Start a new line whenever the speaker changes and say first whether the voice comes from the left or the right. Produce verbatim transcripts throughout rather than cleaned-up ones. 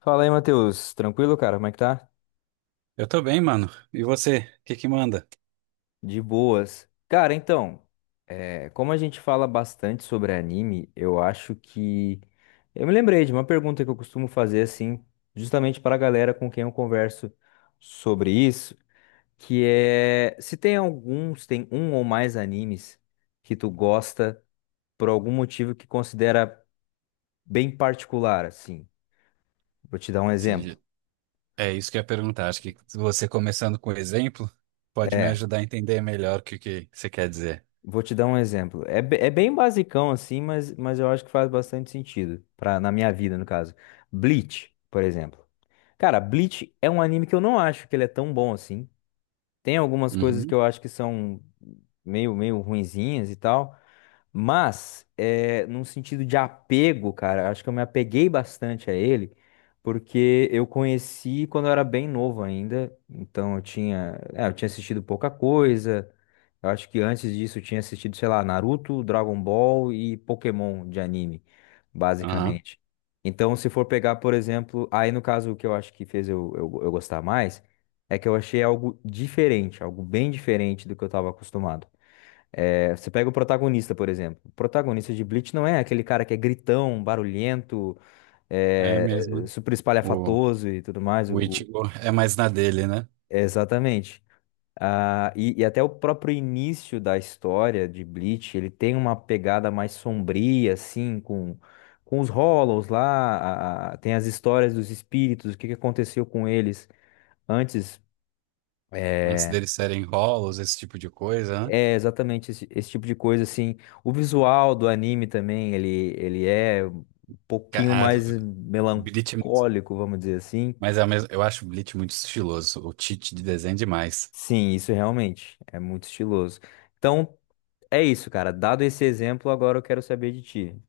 left: Fala aí, Matheus. Tranquilo, cara? Como é que tá?
right: Eu tô bem, mano. E você? O que que manda?
left: De boas. Cara, então, é, como a gente fala bastante sobre anime, eu acho que. Eu me lembrei de uma pergunta que eu costumo fazer, assim, justamente para a galera com quem eu converso sobre isso, que é se tem alguns, tem um ou mais animes que tu gosta por algum motivo que considera bem particular, assim. Vou te dar um exemplo.
right: Se- É isso que eu ia perguntar. Acho que você começando com o exemplo pode me
left: É,
right: ajudar a entender melhor o que que você quer dizer.
left: Vou te dar um exemplo. É, be- é bem basicão assim, mas, mas eu acho que faz bastante sentido pra, na minha vida, no caso. Bleach, por exemplo. Cara, Bleach é um anime que eu não acho que ele é tão bom assim. Tem algumas coisas que
right: Uhum.
left: eu acho que são meio, meio ruinzinhas e tal. Mas, é, num sentido de apego, cara, acho que eu me apeguei bastante a ele, porque eu conheci quando eu era bem novo ainda, então eu tinha, é, eu tinha assistido pouca coisa, eu acho que antes disso eu tinha assistido, sei lá, Naruto, Dragon Ball e Pokémon de anime,
right: Aham.
left: basicamente. Então, se for pegar, por exemplo, aí no caso o que eu acho que fez eu, eu eu gostar mais, é que eu achei algo diferente, algo bem diferente do que eu estava acostumado. É, você pega o protagonista, por exemplo. O protagonista de Bleach não é aquele cara que é gritão, barulhento,
right: É
left: é,
right: mesmo, né?
left: super
right: O,
left: espalhafatoso e tudo mais. O-
right: o
left: o-
right: Ichigo é mais na dele, né?
left: exatamente. Ah, e, e até o próprio início da história de Bleach, ele tem uma pegada mais sombria, assim, com, com os Hollows lá, a- a- tem as histórias dos espíritos, o que que aconteceu com eles antes.
right: Antes
left: é,
right: deles serem rolos, esse tipo de coisa, né?
left: É exatamente esse, esse tipo de coisa assim. O visual do anime também, ele, ele é um
right: Ca-
left: pouquinho
right: Ah,
left: mais
right: Bleach é muito...
left: melancólico, vamos dizer assim.
right: Mas é o mesmo... Eu acho o Bleach muito estiloso. O Tite de desenho é demais.
left: Sim, isso realmente é muito estiloso. Então, é isso, cara. Dado esse exemplo, agora eu quero saber de ti.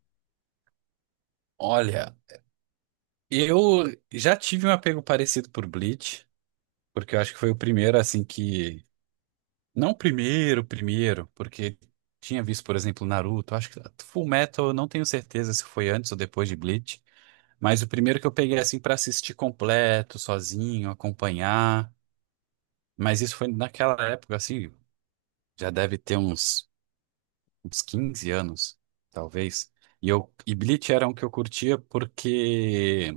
right: Olha, eu já tive um apego parecido por Bleach, porque eu acho que foi o primeiro, assim, que. Não o primeiro, primeiro, porque tinha visto, por exemplo, Naruto. Acho que Full Metal, eu não tenho certeza se foi antes ou depois de Bleach. Mas o primeiro que eu peguei, assim, pra assistir completo, sozinho, acompanhar. Mas isso foi naquela época, assim, já deve ter uns, uns quinze anos, talvez. E, eu, e Bleach era um que eu curtia porque.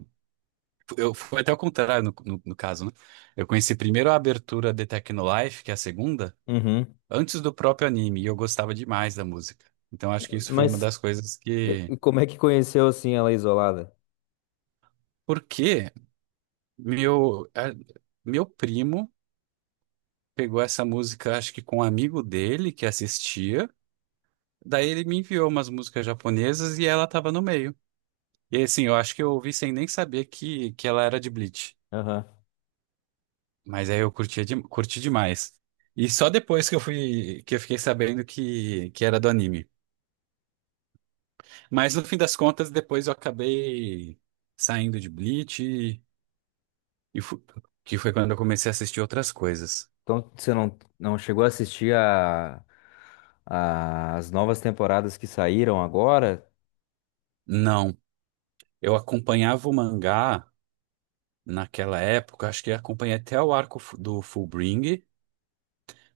right: Eu, foi até o contrário no, no, no caso, né? Eu conheci primeiro a abertura de Technolife, que é a segunda,
left: Uhum.
right: antes do próprio anime, e eu gostava demais da música. Então acho que isso foi uma
left: Mas
right: das coisas
left: e-
right: que.
left: e como é que conheceu assim ela isolada?
right: Porque meu, a- meu primo pegou essa música, acho que com um amigo dele que assistia, daí ele me enviou umas músicas japonesas e ela tava no meio. E assim, eu acho que eu ouvi sem nem saber que, que ela era de Bleach.
left: Aham.
right: Mas aí eu curtia de- curti demais. E só depois que eu fui, que eu fiquei sabendo que, que era do anime. Mas no fim das contas, depois eu acabei saindo de Bleach, e, e fu- que foi quando eu comecei a assistir outras coisas.
left: Então, você não, não chegou a assistir a, a- as novas temporadas que saíram agora?
right: Não, eu acompanhava o mangá naquela época, acho que acompanhei até o arco fu- do Fullbring,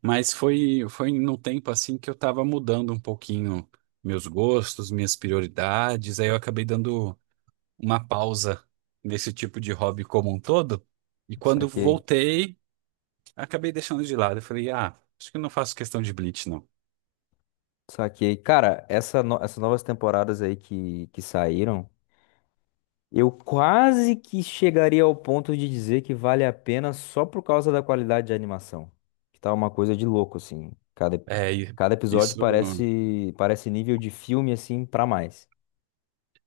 right: mas foi, foi num tempo assim que eu tava mudando um pouquinho meus gostos, minhas prioridades, aí eu acabei dando uma pausa desse tipo de hobby como um todo. E quando
left: Saquei.
right: voltei, acabei deixando de lado. Eu falei, ah, acho que eu não faço questão de Bleach, não.
left: Saquei. Cara, essa no- essas novas temporadas aí que, que saíram, eu quase que chegaria ao ponto de dizer que vale a pena só por causa da qualidade de animação. Que tá uma coisa de louco, assim. Cada,
right: É, e
left: cada episódio
right: isso,
left: parece, parece nível de filme, assim, pra mais.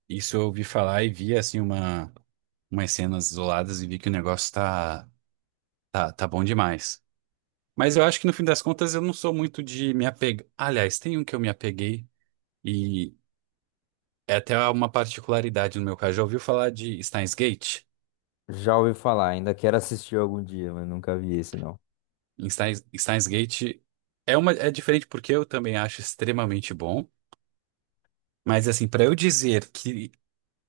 right: isso eu ouvi falar e vi, assim, uma, umas cenas isoladas e vi que o negócio tá, tá, tá bom demais. Mas eu acho que no fim das contas eu não sou muito de me apegar. Aliás, tem um que eu me apeguei e é até uma particularidade no meu caso. Já ouviu falar de Steins Gate?
left: Já ouvi falar, ainda quero assistir algum dia, mas nunca vi esse, não.
right: Em Steins, Steins Gate é uma é diferente porque eu também acho extremamente bom, mas assim, para eu dizer que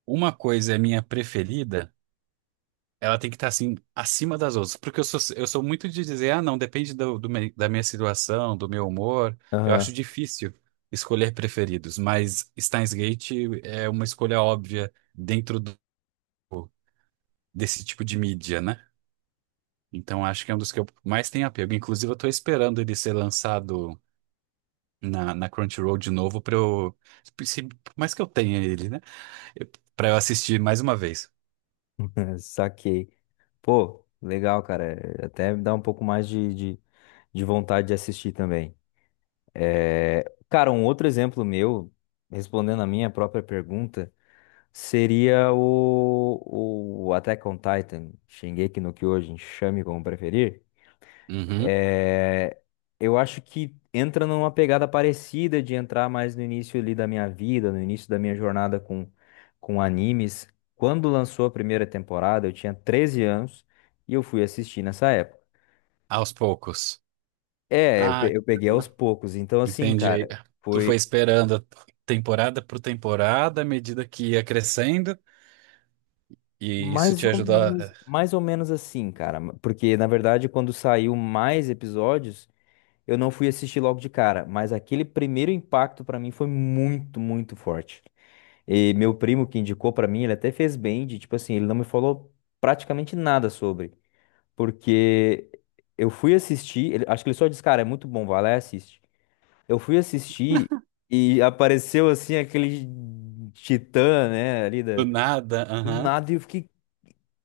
right: uma coisa é minha preferida, ela tem que estar assim acima das outras, porque eu sou eu sou muito de dizer, ah, não, depende do, do me- da minha situação, do meu humor. Eu
left: Aham,
right: acho difícil escolher preferidos, mas Steins Gate é uma escolha óbvia dentro do- desse tipo de mídia, né? Então acho que é um dos que eu mais tenho apego. Inclusive, eu tô esperando ele ser lançado na, na Crunchyroll de novo pra eu. Se, por mais que eu tenha ele, né? Eu- Pra eu assistir mais uma vez.
left: saquei. Pô, legal, cara. Até me dá um pouco mais de, de, de vontade de assistir também. É, cara, um outro exemplo meu, respondendo a minha própria pergunta, seria o, o Attack on Titan, Shingeki no Kyojin, chame como preferir.
right: Uhum.
left: É, eu acho que entra numa pegada parecida de entrar mais no início ali da minha vida, no início da minha jornada com, com animes. Quando lançou a primeira temporada, eu tinha treze anos e eu fui assistir nessa época.
right: Aos poucos.
left: É, eu
right: Ah,
left: pe- eu peguei
right: uhum,
left: aos poucos. Então, assim,
right: entendi. Aí,
left: cara.
right: tu foi
left: Foi
right: esperando temporada por temporada, à medida que ia crescendo, e isso
left: Mais
right: te
left: ou
right: ajudou
left: menos,
right: a-
left: mais ou menos assim, cara. Porque, na verdade, quando saiu mais episódios, eu não fui assistir logo de cara. Mas aquele primeiro impacto pra mim foi muito, muito forte. E meu primo que indicou pra mim, ele até fez bem de, tipo assim, ele não me falou praticamente nada sobre. Porque eu fui assistir, ele- acho que ele só disse, cara, é muito bom, vai lá e assiste. Eu fui assistir e apareceu assim aquele titã, né, ali da.
right: Do nada.
left: Do
right: Aham.
left: nada e eu fiquei,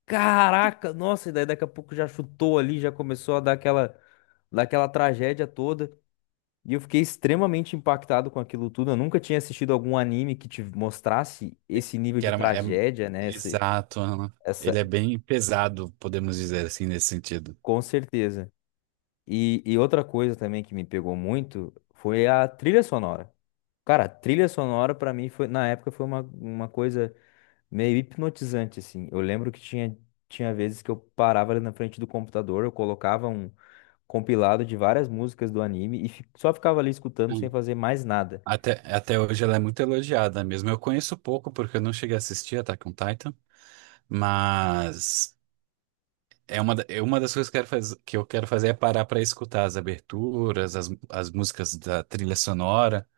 left: caraca, nossa, e daí daqui a pouco já chutou ali, já começou a dar aquela, dar aquela tragédia toda. E eu fiquei extremamente impactado com aquilo tudo. Eu nunca tinha assistido algum anime que te mostrasse esse nível
right: Que
left: de
right: era. uma- É...
left: tragédia, né? Esse,
right: Exato. Aham.
left: essa,
right: Ele é bem pesado, podemos dizer assim, nesse sentido.
left: com certeza. E, e outra coisa também que me pegou muito foi a trilha sonora. Cara, a trilha sonora pra mim foi, na época foi uma, uma coisa meio hipnotizante, assim. Eu lembro que tinha, tinha vezes que eu parava ali na frente do computador, eu colocava um, compilado de várias músicas do anime e fi- só ficava ali escutando sem
right: Hum.
left: fazer mais nada.
right: Até, até hoje ela é muito elogiada mesmo. Eu conheço pouco porque eu não cheguei a assistir Attack on Titan. Mas é uma, da- é uma das coisas que eu quero fazer, que eu quero fazer, é parar para escutar as aberturas, as, as músicas da trilha sonora,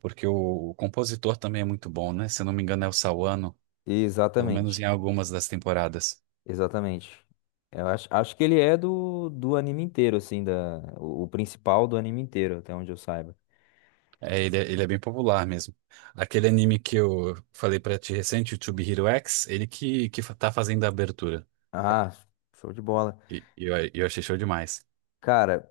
right: porque o, o compositor também é muito bom, né? Se eu não me engano, é o Sawano, pelo menos
left: Exatamente,
right: em algumas das temporadas.
left: exatamente. Eu acho, acho que ele é do, do anime inteiro, assim, da, o, o principal do anime inteiro, até onde eu saiba.
right: É, ele, é- ele é bem popular mesmo. Aquele anime que eu falei para ti recente, o Tube Hero X, ele que, que fa- tá fazendo a abertura.
left: Ah, show de bola.
right: E e eu, eu achei show demais.
left: Cara,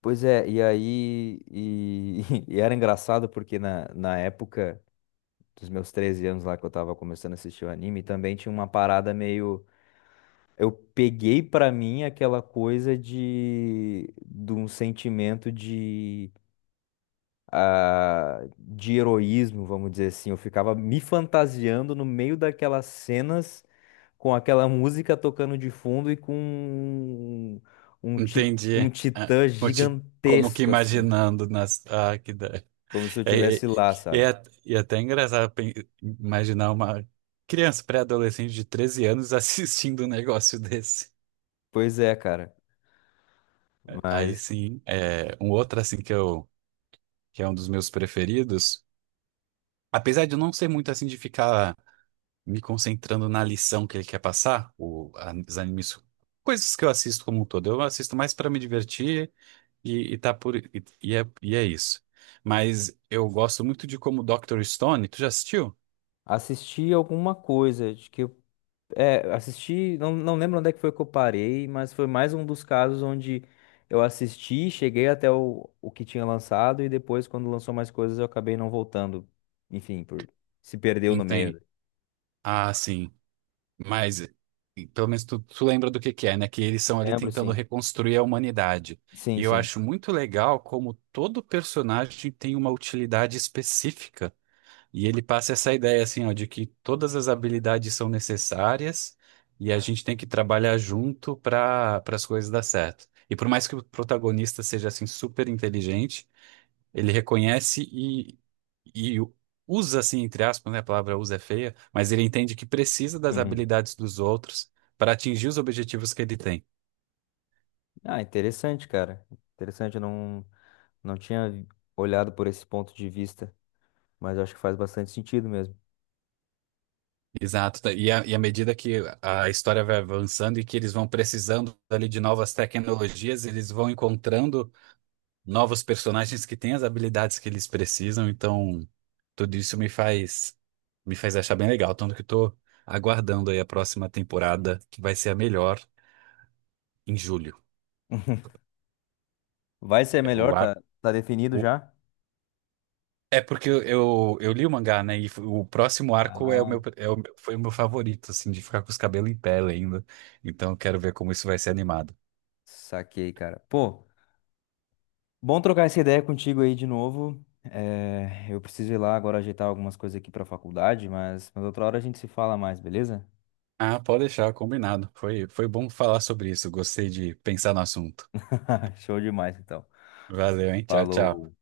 left: pois é, e aí. E, e era engraçado porque na, na época dos meus treze anos lá que eu tava começando a assistir o anime, também tinha uma parada meio. Eu peguei pra mim aquela coisa de, de um sentimento de, ah, de heroísmo, vamos dizer assim. Eu ficava me fantasiando no meio daquelas cenas com aquela música tocando de fundo e com um, um, ti-
right: Entendi.
left: um
right: Ah,
left: titã
right: conti- como que
left: gigantesco, assim,
right: imaginando nas. Ah, que da...
left: como se eu
right: É, é,
left: tivesse lá,
right: é,
left: sabe?
right: at- e é até engraçado pen- imaginar uma criança pré-adolescente de treze anos assistindo um negócio desse.
left: Pois é, cara,
right: Aí
left: mas
right: sim, é, um outro assim que eu que é um dos meus preferidos, apesar de eu não ser muito assim de ficar me concentrando na lição que ele quer passar, o, a- os animes, coisas que eu assisto como um todo, eu assisto mais para me divertir e, e tá por e, e é, e é isso. Mas eu gosto muito de como doutor Stone, tu já assistiu?
left: assisti alguma coisa, acho que eu É, assisti, não, não lembro onde é que foi que eu parei, mas foi mais um dos casos onde eu assisti, cheguei até o, o que tinha lançado e depois, quando lançou mais coisas, eu acabei não voltando. Enfim, por se perdeu no
right: Entende?
left: meio.
right: Ah, sim. Mas, e pelo menos tu, tu lembra do que que é, né? Que eles são ali
left: Lembro,
right: tentando
left: sim.
right: reconstruir a humanidade.
left: Sim,
right: E eu
left: sim.
right: acho muito legal como todo personagem tem uma utilidade específica. E ele passa essa ideia, assim, ó, de que todas as habilidades são necessárias e a gente tem que trabalhar junto para para as coisas dar certo. E por mais que o protagonista seja, assim, super inteligente, ele reconhece e, e usa, assim, entre aspas, né? A palavra usa é feia, mas ele entende que precisa das
left: Uhum.
right: habilidades dos outros para atingir os objetivos que ele tem.
left: Ah, interessante, cara. Interessante, eu não, não tinha vi- olhado por esse ponto de vista, mas eu acho que faz bastante sentido mesmo.
right: Exato. Tá, E, a- e à medida que a história vai avançando e que eles vão precisando ali de novas tecnologias, eles vão encontrando novos personagens que têm as habilidades que eles precisam. Então, tudo isso me faz me faz achar bem legal. Tanto que estou aguardando aí a próxima temporada, que vai ser a melhor em julho.
left: Vai ser
right: É, o
left: melhor,
right: ar.
left: tá, tá definido
right: O
left: já?
right: É porque eu, eu, eu li o mangá, né? E f- o próximo arco é o
left: Ah,
right: meu, é o, meu- foi o meu favorito, assim, de ficar com os cabelos em pé ainda. Então eu quero ver como isso vai ser animado.
left: saquei, cara. Pô. Bom trocar essa ideia contigo aí de novo. Eh, eu preciso ir lá agora ajeitar algumas coisas aqui pra faculdade, mas, mas outra hora a gente se fala mais, beleza?
right: Ah, pode deixar, combinado. Foi, foi bom falar sobre isso. Gostei de pensar no assunto.
left: Show demais, então.
right: Valeu, hein? Tchau, tchau.
left: Falou.